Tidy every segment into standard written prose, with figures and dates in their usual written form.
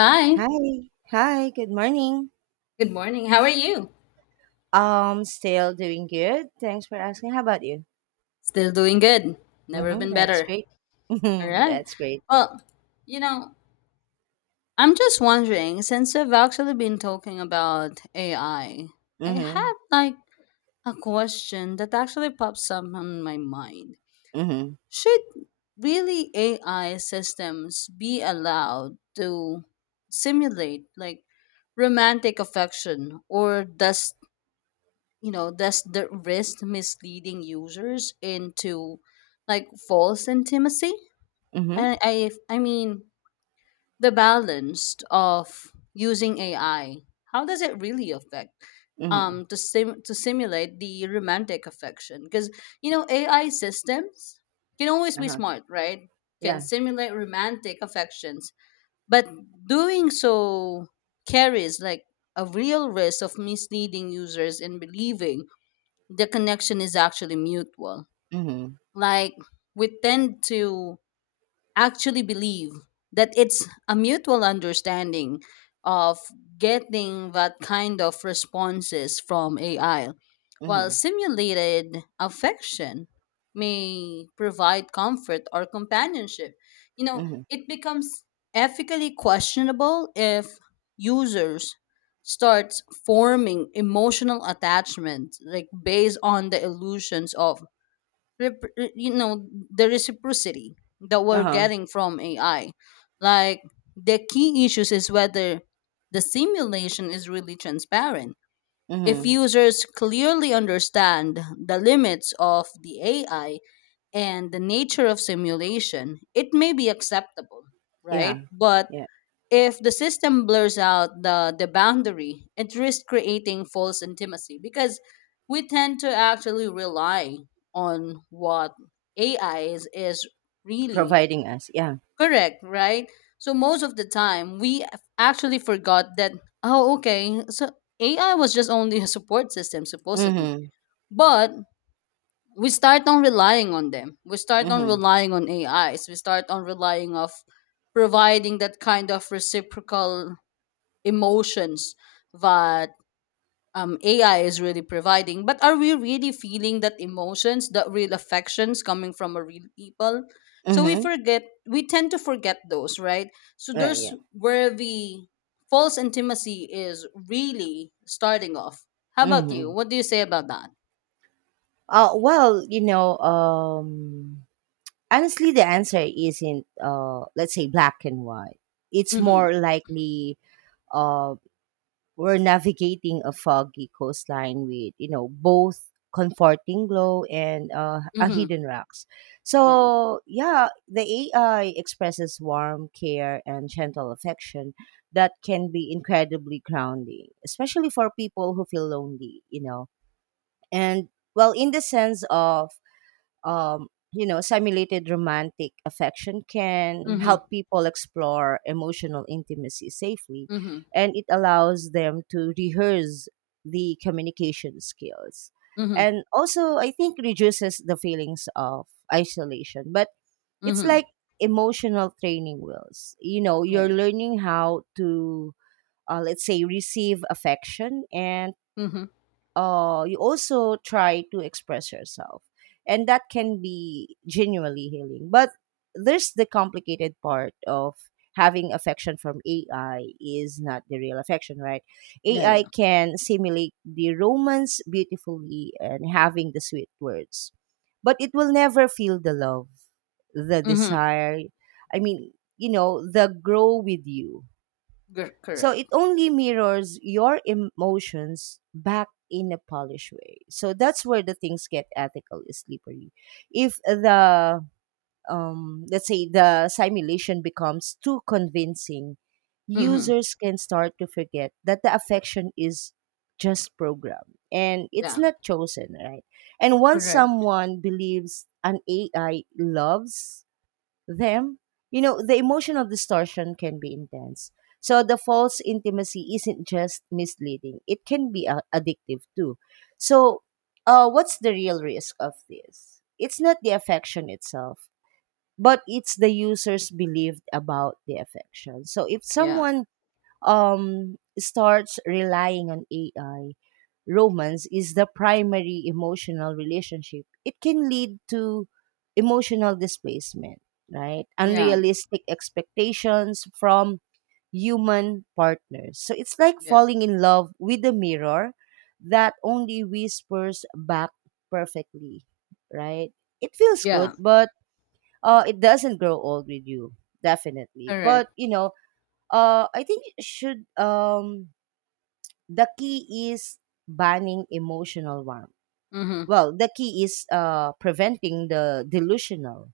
Hi. Hi. Hi, good morning. Good morning. How are you? Still doing good. Thanks for asking. How about you? Still doing good. Never Mm-hmm, been that's better. great. All Mm-hmm, right. that's great. Well, you know, I'm just wondering since we've actually been talking about AI, I Mm-hmm, have like a question that actually pops up on my mind. mm-hmm, Should really AI systems be allowed to simulate like romantic affection, or does does the risk misleading users into like false intimacy? mm-hmm, I mean, the balance of using AI, how does it really affect mm-hmm. To, to simulate the romantic affection? Because, AI systems can always be Uh-huh. smart, right? Can Yeah. simulate romantic affections, but doing so carries like a real risk of misleading users in believing the connection is actually mutual. Mm-hmm, Like we tend to actually believe that it's a mutual understanding of getting that kind of responses from AI, mm-hmm, while simulated affection may provide comfort or companionship. You know, mm-hmm. it becomes ethically questionable if users starts forming emotional attachment like based on the illusions of the reciprocity that we're Uh-huh. getting from AI. Like the key issues is whether the simulation is really transparent. If Mm-hmm. users clearly understand the limits of the AI and the nature of simulation, it may be acceptable, Yeah. right? But Yeah. if the system blurs out the boundary, it risks creating false intimacy, because we tend to actually rely on what ai is really Providing us. Yeah. correct, right? So most of the time we actually forgot that, oh, okay, so ai was just only a support system supposedly, Mm-hmm, but we start on relying on them, we start on mm-hmm, relying on ais, we start on relying of providing that kind of reciprocal emotions that AI is really providing. But are we really feeling that emotions, that real affections coming from a real people? So we mm-hmm. forget, we tend to forget those, right? So Yeah, there's yeah. where the false intimacy is really starting off. How about you? Mm-hmm. What do you say about that? Well, you know, honestly, the answer isn't, let's say, black and white. It's Mm-hmm. more likely uh, we're navigating a foggy coastline with, you know, both comforting glow and a Mm-hmm. hidden rocks. Yeah, So, yeah, the AI expresses warm care and gentle affection that can be incredibly grounding, especially for people who feel lonely, you know. And well, in the sense of um, you know, simulated romantic affection yeah. can Mm-hmm. help people explore emotional intimacy safely, Mm-hmm. and it allows them to rehearse the communication skills. Mm-hmm. And also, I think reduces the feelings of isolation. But it's Mm-hmm. like emotional training wheels. You know, Yeah, you're yeah. learning how to, let's say, receive affection, and Mm-hmm. You also try to express yourself. And that can be genuinely healing. But there's the complicated part of having affection from AI is not the real affection, right? Yeah, AI yeah. can simulate the romance beautifully and having the sweet words, but it will never feel the love, the Mm-hmm. desire. I mean, you know, the grow with you, so it Correct. only mirrors your emotions back in a polished way. So that's where the things get ethically slippery. If the let's say the simulation becomes too convincing, Mm-hmm. users can start to forget that the affection is just programmed and it's Yeah. not chosen, right? And once Correct. someone believes an AI loves them. You know, the emotional distortion can be intense. So the false intimacy isn't just misleading, it can be addictive too. So, what's the real risk of this? It's not the affection itself, but it's the user's belief about the affection. So, if Yeah. someone starts relying on AI, romance is the primary emotional relationship, it can lead to emotional displacement, right? Yeah. Unrealistic expectations from human partners. So it's like Yeah. falling in love with a mirror that only whispers back perfectly, right? It feels good, Yeah, but it doesn't grow old with you, definitely. But, correct. you know, I think should the key is banning emotional warmth. Mm-hmm. Well, the key is preventing the delusional.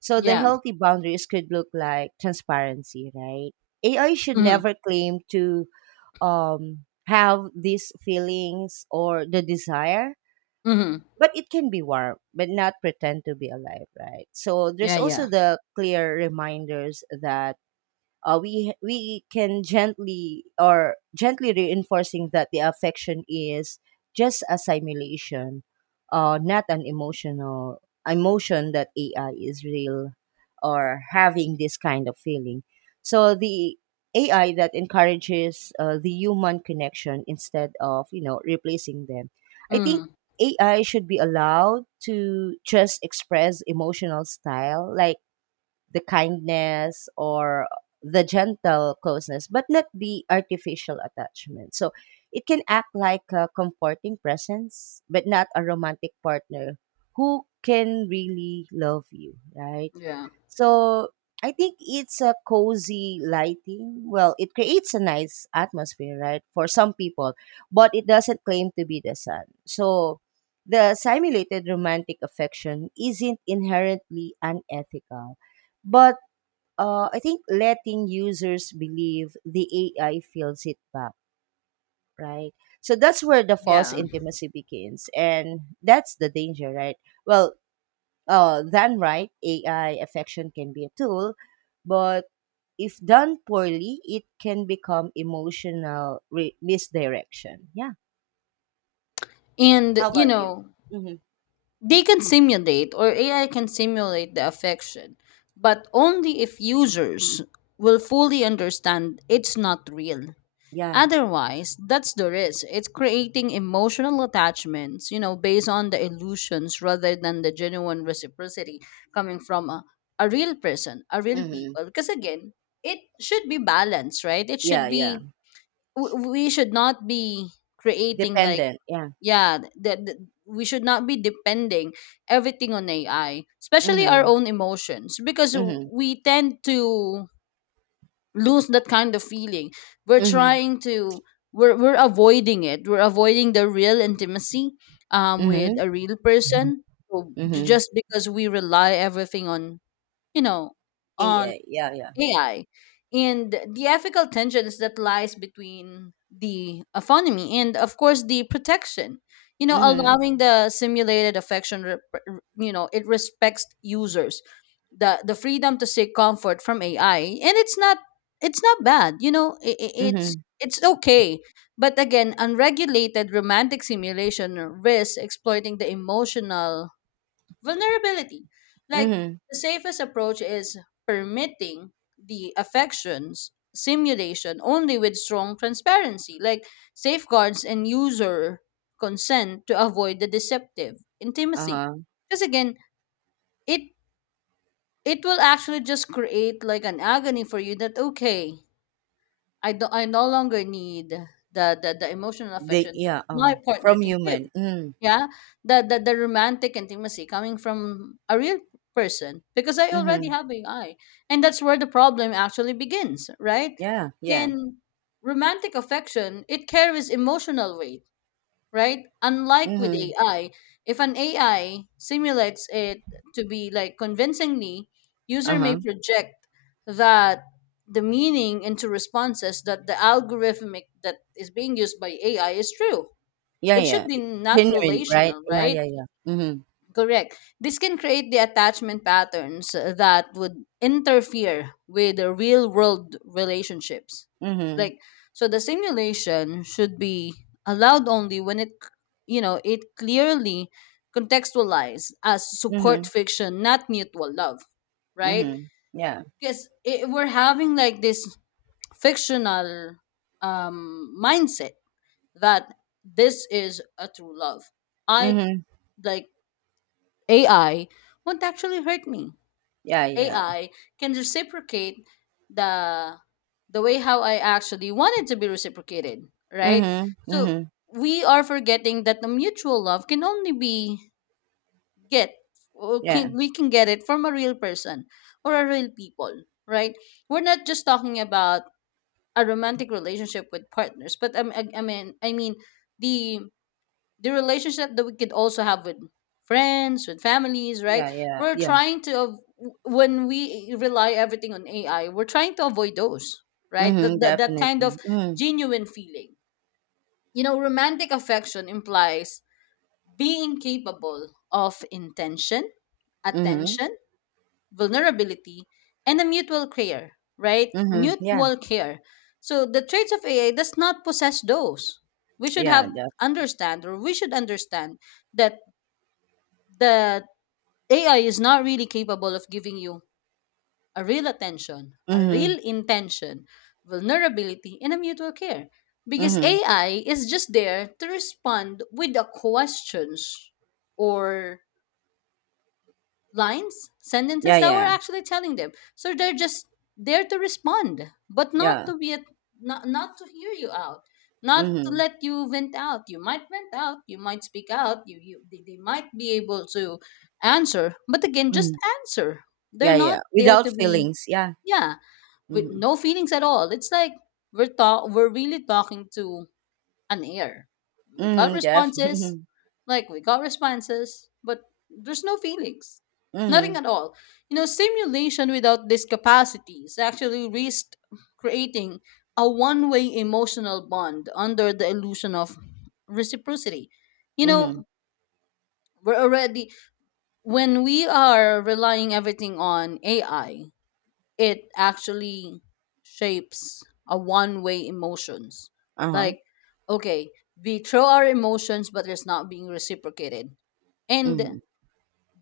So the Yeah. healthy boundaries could look like transparency, right? AI should Mm-hmm. never claim to have these feelings or the desire, Mm-hmm. but it can be warm, but not pretend to be alive, right? So there's Yeah, yeah. also the clear reminders that we can gently or gently reinforcing that the affection is just a simulation, not an emotion that AI is real or having this kind of feeling. So the AI that encourages the human connection instead of, you know, replacing them. I Mm-hmm. think AI should be allowed to just express emotional style like the kindness or the gentle closeness, but not the artificial attachment. So it can act like a comforting presence, but not a romantic partner who can really love you, right? Yeah. So I think it's a cozy lighting. Well, it creates a nice atmosphere, right, for some people, but it doesn't claim to be the sun. So the simulated romantic affection isn't inherently unethical, but I think letting users believe the AI fills it back, right? So that's where the false Yeah. intimacy begins, and that's the danger, right? Well, than right, AI affection can be a tool, but if done poorly, it can become emotional misdirection. Yeah. And How about you? Mm-hmm. they can simulate, or AI can simulate the affection, but only if users will fully understand it's not real. Yeah. Otherwise, that's the risk. It's creating emotional attachments, based on the illusions rather than the genuine reciprocity coming from a real person, a real Mm-hmm. people. Because again, it should be balanced, right? It should Yeah. Yeah. be, we should not be creating like, Dependent. Yeah. yeah, that we should not be depending everything on AI, especially our Mm-hmm. own emotions, because Mm-hmm. we tend to lose that kind of feeling. We're Mm-hmm. trying to we're avoiding it. We're avoiding the real intimacy with Mm-hmm. a real person. So Mm-hmm. just because we rely everything on, you know, on AI. Yeah. Yeah. AI, and the ethical tensions that lies between the autonomy and of course the protection, Mm-hmm. allowing the simulated affection, it respects users the freedom to seek comfort from AI, and it's not, it's not bad, it's Mm-hmm. it's okay, but again, unregulated romantic simulation risks exploiting the emotional vulnerability. Like, Mm-hmm. the safest approach is permitting the affections simulation only with strong transparency, like safeguards and user consent to avoid the deceptive intimacy. Uh-huh. Because again, it it will actually just create like an agony for you that, okay, I no longer need the emotional They. affection that Yeah. my Uh-huh. partner From can give, human. Mm-hmm. yeah, the romantic intimacy coming from a real person, because I already Mm-hmm. have ai, and that's where the problem actually begins, right? Yeah. Yeah. In romantic affection, it carries emotional weight, right? Unlike with Mm-hmm. ai, if an ai simulates it to be like convincingly, user may Uh-huh. project that the meaning into responses, that the algorithmic that is being used by ai is true. Yeah. It should Yeah. be not Genuine. Right. relational, Yeah. right? Yeah. Yeah. Mm-hmm. Correct, this can create the attachment patterns that would interfere with the real world relationships. Mhm. Like, so the simulation should be allowed only when it, it clearly contextualized as support Mhm. fiction, not mutual love, right? Mhm. Yeah. Because it, we're having like this fictional mindset that this is a true love. I Mhm. Like, AI won't actually hurt me. Yeah, yeah. AI can reciprocate the the way how I actually wanted to be reciprocated, right? Mhm. So Mhm. we are forgetting that the mutual love can only be get, or Yeah. can, we can get it from a real person or a real people, right? We're not just talking about a romantic relationship with partners, but I mean the relationship that we could also have with friends, with families, right? Yeah, yeah. we're Yeah. trying to av- When we rely everything on ai, we're trying to avoid those, right? Mhm. That Definitely. kind of Mhm. genuine feeling. You know, romantic affection implies being capable of intention, Mhm. attention, vulnerability, and a mutual care, right? Mhm. Yeah. Mutual care. So the traits of ai does not possess those. We should Yeah. have understand, or we should understand that that AI is not really capable of giving you a real attention, a Mhm. real intention, vulnerability, and a mutual care. Because Mhm. AI is just there to respond with the questions or lines, sentences Yeah, that we're yeah. actually telling them. So they're just there to respond, but not Yeah. to be not to hear you out, not to Mhm. let you vent out. You might vent out, you might speak out, you they might be able to answer, but again, just Mhm. answer. They're Yeah, not yeah. there to Without be, feelings. Yeah. yeah, with Mhm. no feelings at all. It's like we're really talking to on air. We got Mhm. Def. responses, like we got responses, but there's no feelings. Mhm. Nothing Mhm. at all. You know, simulation without these capacities actually risked creating a one way emotional bond under the illusion of reciprocity. You Mhm. know, we're already, when we are relying everything on AI, it actually shapes a one way emotions. Uh huh. Like, okay, we throw our emotions, but it's not being reciprocated, and Mhm.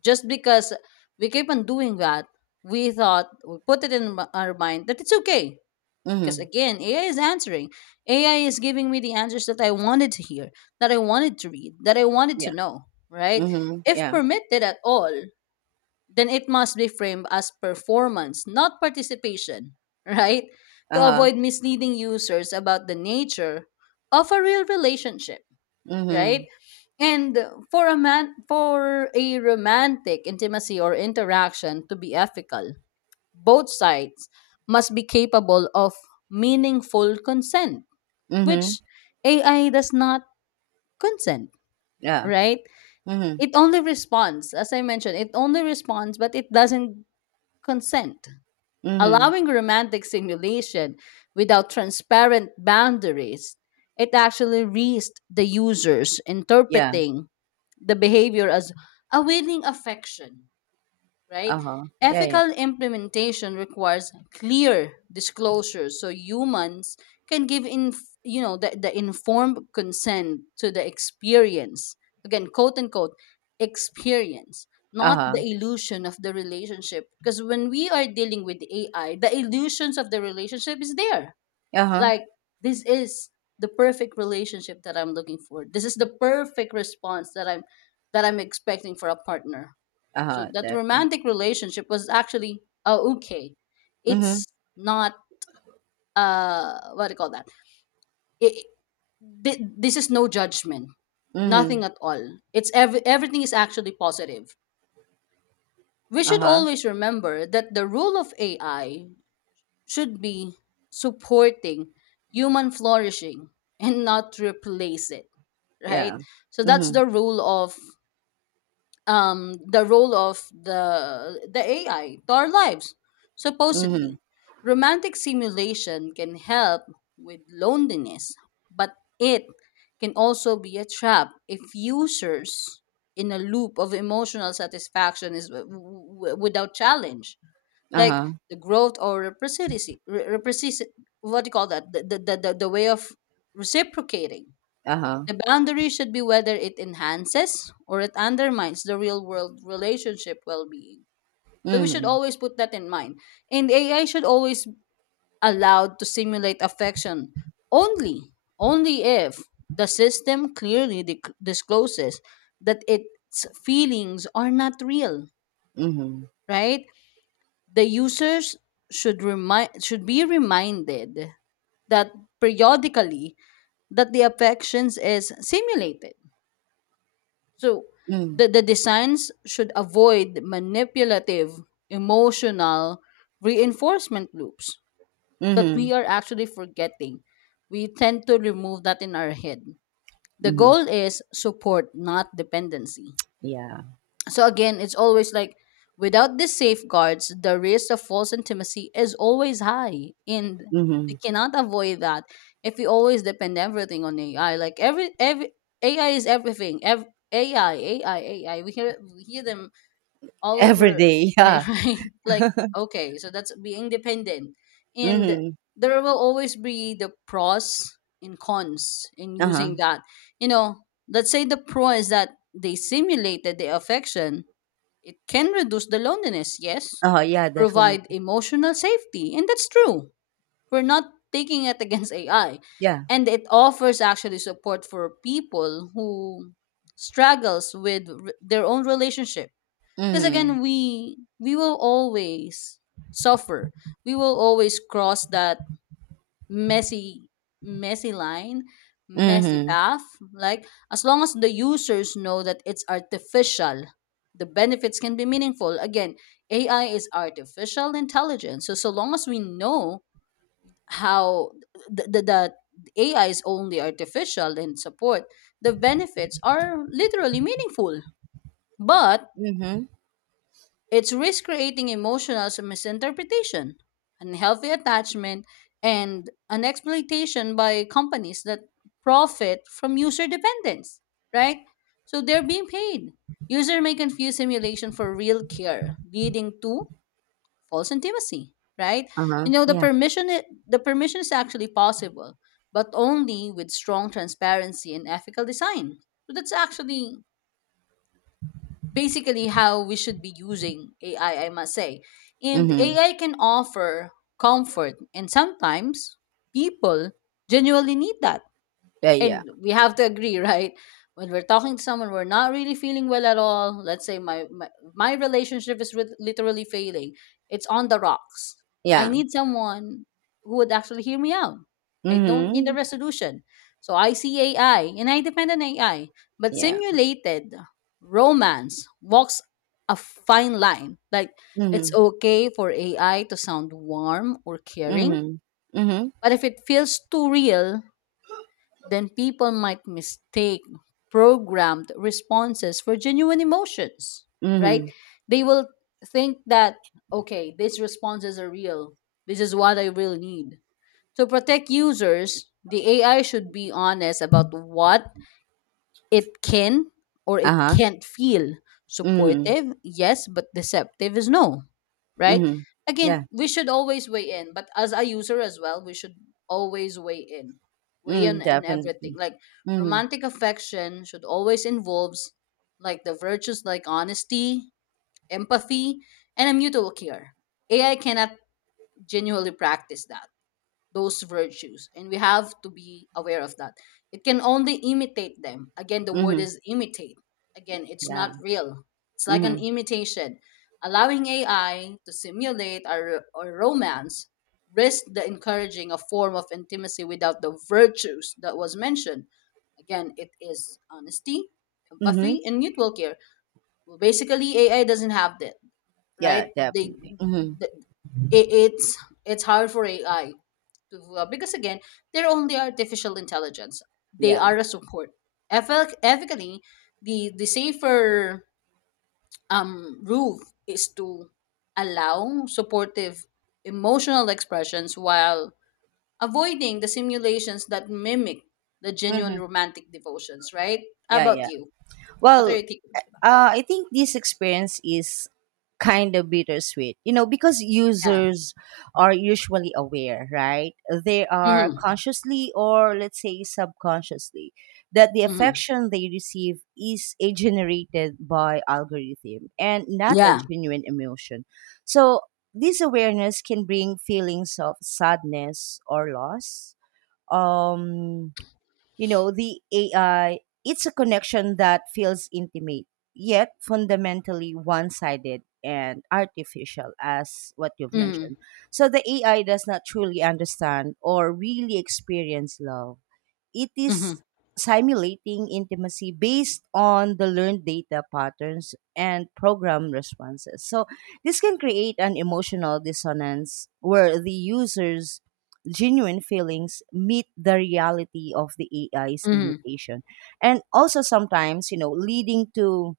just because we keep on doing that, we thought, we put it in our mind that it's okay, because Mhm. again, ai is answering, ai is giving me the answers that I wanted to hear, that I wanted to read, that I wanted to Yeah. know, right? Mhm. If Yeah. permitted at all, then it must be framed as performance, not participation, right? Uh To huh. avoid misleading users about the nature of a real relationship, right? Mhm. And for a romantic intimacy or interaction to be ethical, both sides must be capable of meaningful consent, Mhm. which AI does not consent, Yeah. right? Mhm. It only responds, as I mentioned, it only responds, but it doesn't consent. Mhm. Allowing romantic simulation without transparent boundaries, it actually risks the users Yeah. interpreting the behavior as a willing affection, right? Uh huh. Yeah. Yeah. Ethical implementation requires clear disclosure so humans can give in, the informed consent to the experience. Again, quote unquote experience, Uh not the huh. illusion of the relationship. Because when we are dealing with AI, the illusions of the relationship is there. Uh-huh, Like, this is the perfect relationship that I'm looking for. This is the perfect response that I'm expecting for a partner, so uh-huh, that definitely. romantic relationship was actually, okay. Mhm, It's not, what do you call that? It, it, this is no judgment, mhm, nothing at all. It's everything is actually positive. We should uh-huh, always remember that the role of AI should be supporting human flourishing and not replace it, yeah. right? So that's Mhm, the rule of, the role of the AI to our lives. mhm, Supposedly, romantic simulation can help with loneliness, but it can also be a trap if users in a loop of emotional satisfaction is without challenge, like uh-huh, the growth or reciprocity. What do you call that? The way of reciprocating, uh-huh, the boundary should be whether it enhances or it undermines the real world relationship well being. So we should mhm, always put that in mind. And AI should always be allowed to simulate affection only, only if the system clearly dic discloses that its feelings are not real, mhm, right? The users should be reminded that periodically that the affections is simulated. So mhm, the designs should avoid manipulative, emotional reinforcement loops that we mhm, are actually forgetting. We tend to remove that in our head. The mhm, goal is support, not dependency. yeah, So again, it's always like, without these safeguards, the risk of false intimacy is always high, and we mhm. cannot avoid that if we always depend everything on AI. Like, every AI is everything. AI, AI, AI. We hear them all Every over, day, like, yeah, right? Like, okay, so that's being dependent, and mhm, there will always be the pros and cons in uh-huh, using that. You know, let's say the pro is that they simulated the affection, it can reduce the loneliness, yes, uh-huh, yeah, definitely, provide emotional safety, and that's true. We're not taking it against AI. yeah, And it offers actually support for people who struggles with their own relationship. Because mhm, again, we will always suffer. We will always cross that messy messy line, messy mhm, path, like as long as the users know that it's artificial, the benefits can be meaningful. Again, ai is artificial intelligence, so long as we know how the ai is only artificial in support, the benefits are literally meaningful, but mhm, it's risk creating emotional misinterpretation, unhealthy attachment, and an exploitation by companies that profit from user dependence, right? So they're being paid. User may confuse simulation for real care, leading to false intimacy, right? uh-huh, You know, the yeah, the permission is actually possible, but only with strong transparency and ethical design. So that's actually basically how we should be using AI, I must say. And mhm, AI can offer comfort, and sometimes people genuinely need that, yeah, and yeah, we have to agree. Right, when we're talking to someone, we're not really feeling well at all. Let's say my relationship is literally failing, it's on the rocks. I yeah, need someone who would actually hear me out. I don't need a mhm, resolution. So I see ai and I depend on ai. But yeah, simulated romance walks a fine line, like it's mhm, okay for ai to sound warm or caring, mhm, mhm, but if it feels too real, then people might mistake programmed responses for genuine emotions, right? mhm, They will think that, okay, these responses are real. This is what I really need. To protect users, the AI should be honest about what it can or it uh-huh, can't feel. mhm, Supportive, yes, but deceptive is no, right? mhm, yeah. Again, we should always weigh in, but as a user as well, we should always weigh in, weigh in Mm, and everything. definitely. Like Mhm, romantic affection should always involves like the virtues like honesty, empathy, and a mutual care. AI cannot genuinely practice that, those virtues, and we have to be aware of that. It can only imitate them. Again, the word mhm, is imitate. Again, it's not yeah, real, it's like an mhm, imitation. Allowing ai to simulate our romance risk the encouraging a form of intimacy without the virtues that was mentioned. Again, it is honesty, mhm, empathy, and mutual care. Well, basically ai doesn't have that, yeah, right? They definitely. Mhm, th- it's it's hard for ai to because again, they're only artificial intelligence, they yeah, are a support. Ethically, the safer rule is to allow supportive emotional expressions while avoiding the simulations that mimic the genuine mhm, romantic devotions, right? How yeah, about yeah. you? What are your Well, takeaways for that? I think this experience is kind of bittersweet, you know, because Yeah. users are usually aware, right? They are Mm-hmm. consciously or, let's say, subconsciously that the Mm-hmm. affection they receive is a generated by algorithm and not a Yeah. genuine emotion. So this awareness can bring feelings of sadness or loss. Um, you know, the AI, it's a connection that feels intimate, yet fundamentally one sided and artificial, as what you've Mm-hmm. mentioned. So the AI does not truly understand or really experience love. It Mm-hmm. is simulating intimacy based on the learned data patterns and program responses. So this can create an emotional dissonance where the user's genuine feelings meet the reality of the AI's Mm-hmm. limitation. And also, sometimes, you know, leading to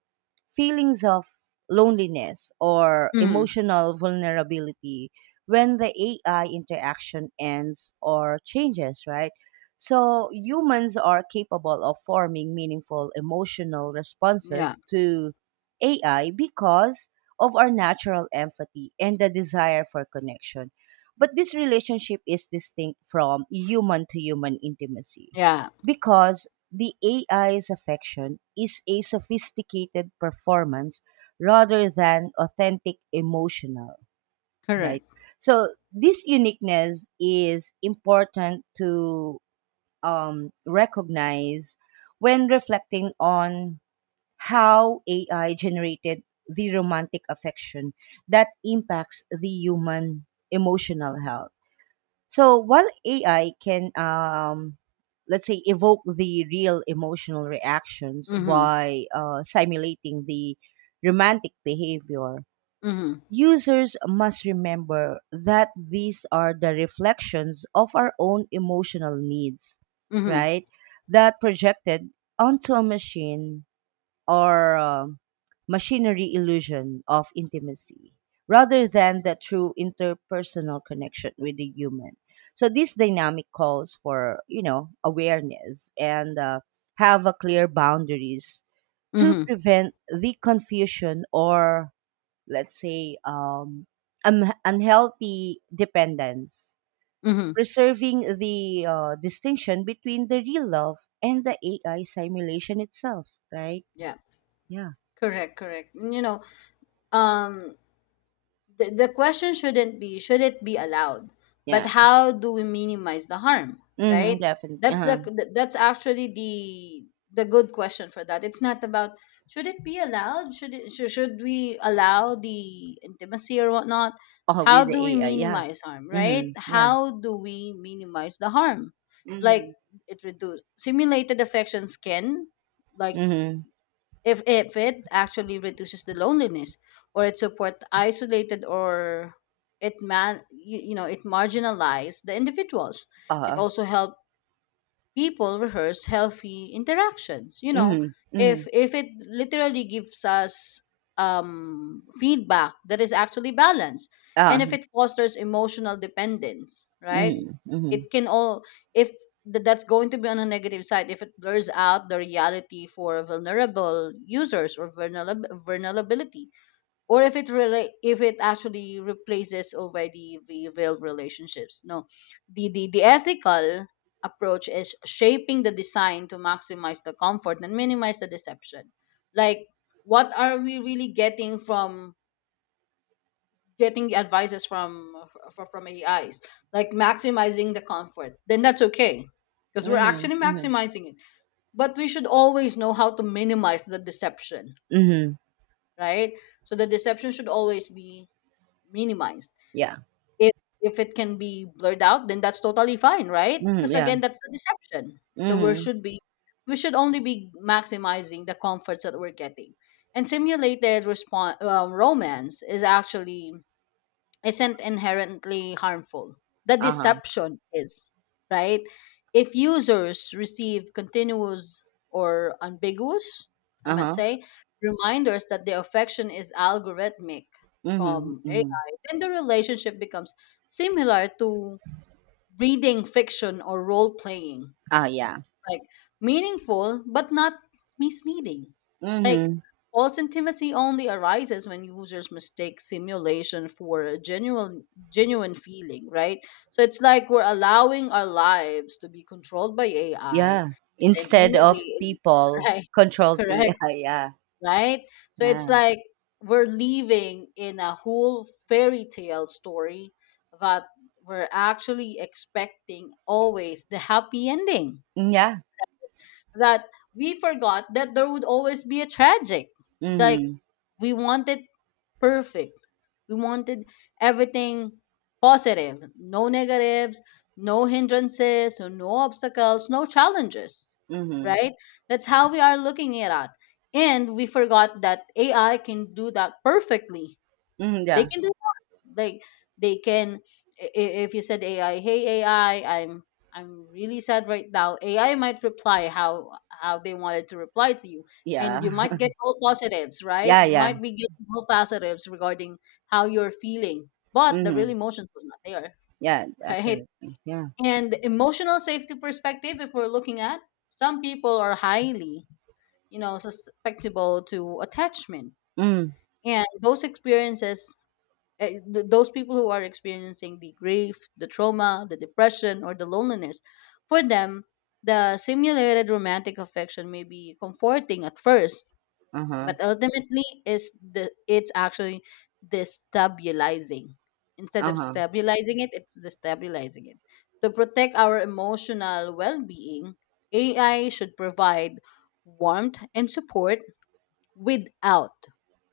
feelings of loneliness or Mm-hmm. emotional vulnerability when the AI interaction ends or changes, right? So humans are capable of forming meaningful emotional Yeah. responses to AI because of our natural empathy and the desire for connection. But this relationship is distinct from human to human intimacy Yeah. because the AI's affection is a sophisticated performance rather than authentic emotional, right? Correct. So this uniqueness is important to recognize when reflecting on how AI generated the romantic affection that impacts the human emotional health. So while AI can, let's say, evoke the real emotional reactions Mm-hmm. by simulating the romantic behavior, Mm-hmm. users must remember that these are the reflections of our own emotional needs, Mm-hmm. right? That projected onto a machine or machinery illusion of intimacy rather than the true interpersonal connection with the human. So this dynamic calls for, you know, awareness and have a clear boundaries to Mm-hmm. prevent the confusion or, let's say, unhealthy dependence, Mm-hmm. preserving the distinction between the real love and the AI simulation itself, right? Yeah, Yeah. correct, correct. You know, um, the question shouldn't be should it be allowed, but Yeah. how do we minimize the harm, Mm-hmm, right? definitely. That's Uh-huh. That's actually the good question for that. It's not about should it be allowed, should we allow the intimacy or whatnot. Oh, How with do we the AI. Yeah. minimize harm, right? Mm-hmm. Yeah. How do we minimize the harm? Like Mm-hmm. it reduce simulated affection can, like, Mm-hmm. if it actually reduces the loneliness, or it support isolated, or it man, you know, it marginalize the individuals. It Uh, also help people rehearse healthy interactions, you know, mm-hmm. Mm-hmm. if it literally gives us feedback that is actually balanced, and Uh, if it fosters emotional dependence, right? mm-hmm. Mm-hmm. It can all, if that's going to be on a negative side if it blurs out the reality for vulnerable users, or vulnerability, or if it really, if it actually replaces already the real relationships. No, the ethical approach is shaping the design to maximize the comfort and minimize the deception. Like what are we really getting from getting the advices from from ais, like maximizing the comfort, then that's okay, because we're Mm-hmm. actually Mm-hmm. maximizing it. But we should always know how to minimize the deception, Mm-hmm. right? So the deception should always be minimized. Yeah. If if it can be blurred out, then that's totally fine, right? Mm-hmm. Because Yeah. again, that's the deception. So we Mm-hmm. should be, we should only be maximizing the comforts that we're getting. And simulated response, romance is actually isn't inherently harmful. The Uh-huh. deception is, right? If users receive continuous or ambiguous, I might Uh-huh. say, reminders that their affection is algorithmic Mm-hmm. from Mm-hmm. AI, then the relationship becomes similar to reading fiction or role playing, Ah, yeah. like meaningful but not misleading. Like Mm-hmm. false intimacy only arises when users mistake simulation for a genuine feeling, right? So it's like we're allowing our lives to be controlled by AI. Yeah, The instead intimacy of is people right, controlled correct, AI. right? So it's Yeah, like we're living in a whole fairy tale story, that we're actually expecting always the happy ending, yeah, mm, yeah. that we forgot that there would always be a tragic. Like Mm-hmm. we wanted perfect. We wanted everything positive, no negatives, no hindrances, so no obstacles, no challenges. Mm-hmm. Right? That's how we are looking at it. And we forgot that AI can do that perfectly. Mm, They yeah, can do, like they can, i- i- if you said ai, hey ai, I'm really sad right now, ai might reply how they wanted to reply to you, yeah, and you might get all positives, right? yeah, You yeah. might be getting all positives regarding how you're feeling, but the real Mm-hmm. emotions was not there. Yeah, Right, definitely. Yeah. and emotional safety perspective if we're looking at, some people are highly, you know, susceptible to attachment, Mm. and those experiences, those people who are experiencing the grief, the trauma, the depression, or the loneliness, for them, the simulated romantic affection may be comforting at first, Uh huh. but ultimately, is the it's actually destabilizing. Instead Uh of huh. stabilizing it, it's destabilizing it. To protect our emotional well-being, AI should provide warmth and support without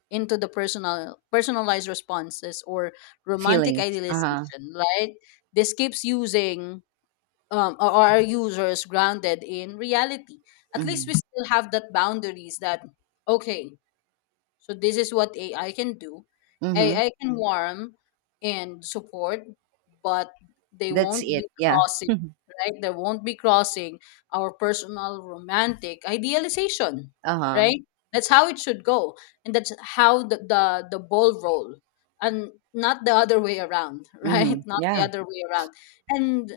into the personalized responses or romantic Feelings. Uh idealization, huh. right? This keeps using our users grounded in reality. At least Mm-hmm. we still have that boundaries that, okay, so this is what AI can do. Mm-hmm. AI can warm and support, but they That's won't be it. Yeah. crossing, right? They won't be crossing our personal romantic idealization, Uh huh. right? That's how it should go. And that's how the ball roll. And not the other way around, right? Mm-hmm. Not the Yeah. other way around. And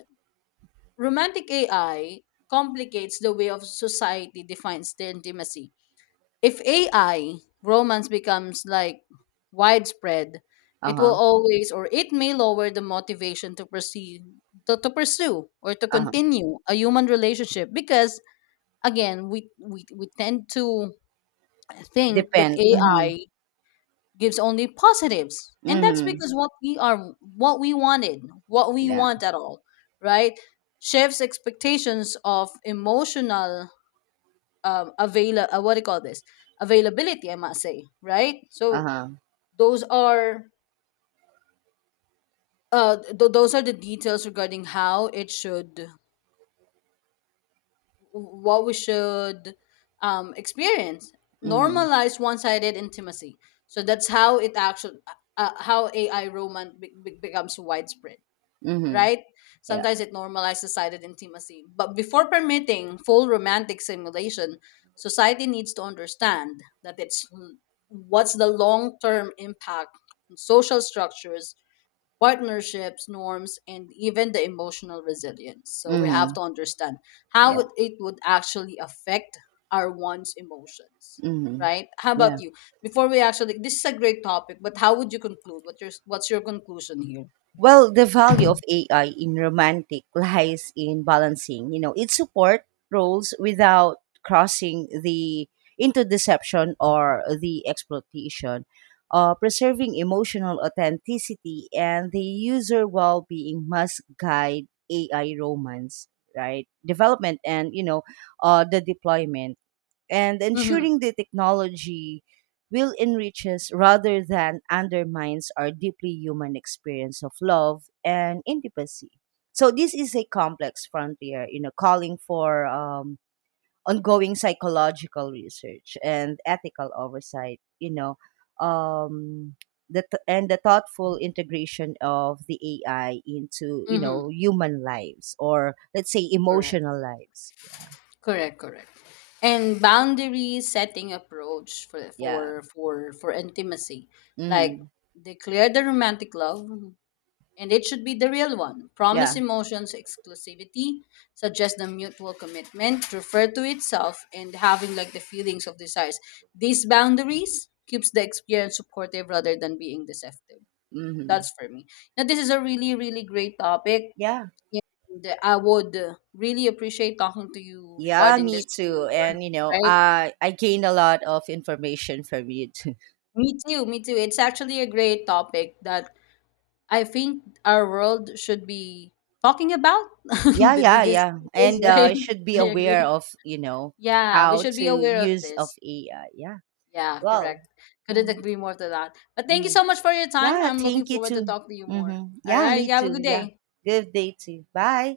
romantic AI complicates the way of society defines the intimacy. If AI romance becomes like widespread, Uh it will huh. always, or it may lower the motivation to pursue, to pursue or to Uh huh. continue a human relationship, because again, we tend to think that Depend. Mm-hmm. AI gives only positives, and that's Mm-hmm. because what we are, what we wanted, what we Yeah. want at all, right? Shifts expectations of emotional, avail what do you call this, availability, I must say, right? Uh So huh. those are, those are the details regarding how it should, what we should, experience, Mm-hmm. normalize one-sided intimacy. So that's how it actually, how ai romance becomes widespread, Mm-hmm. right? Yeah. Sometimes it normalizes sighted intimacy. But before permitting full romantic simulation, society needs to understand that it's what's the long term impact on social structures, partnerships, norms, and even the emotional resilience. So we have Mm-hmm. to understand how Yeah. it it would actually affect our one's emotions. Mm-hmm. Right? How about Yeah. you? Before we actually, this is a great topic, but how would you conclude? What your what's your conclusion here? Well, the value of AI in romantic lies in balancing, you know, its support roles without crossing the into deception or the exploitation, preserving emotional authenticity and the user well-being must guide AI romance, right? Development and, you know, the deployment and Mm-hmm. ensuring the technology will enriches rather than undermines our deeply human experience of love and intimacy. So this is a complex frontier, you know, calling for ongoing psychological research and ethical oversight, you know, um, and the thoughtful integration of the AI into, you Mm-hmm. know, human lives or, let's say, Correct. emotional lives. Correct, correct. And boundary setting approach Yeah. For intimacy. Like Hmm. declare the romantic love and it should be the real one. Promise Yeah. emotions exclusivity, suggest the mutual commitment, refer to itself and having like the feelings of desires. These boundaries keeps the experience supportive rather than being deceptive. Hmm. That's for me. Now this is a really, really great topic. Yeah. And I would really appreciate talking to you Yeah, regarding this me too. more, And you know, right? I gained a lot of information from you too. Me too, me too. It's actually a great topic that I think our world should be talking about. Yeah, yeah, This yeah. is And right. should be I aware agree. of, you know, Yeah, we how should be to aware of use of this. AI. Yeah. Yeah, Well. correct. Couldn't Hmm. agree more to that. But thank you Hmm. so much for your time. Yeah, I'm thank looking you forward to too. talk to you Hmm. more. All Yeah, right. me You have a too. good Yeah. day. Good day too. Bye.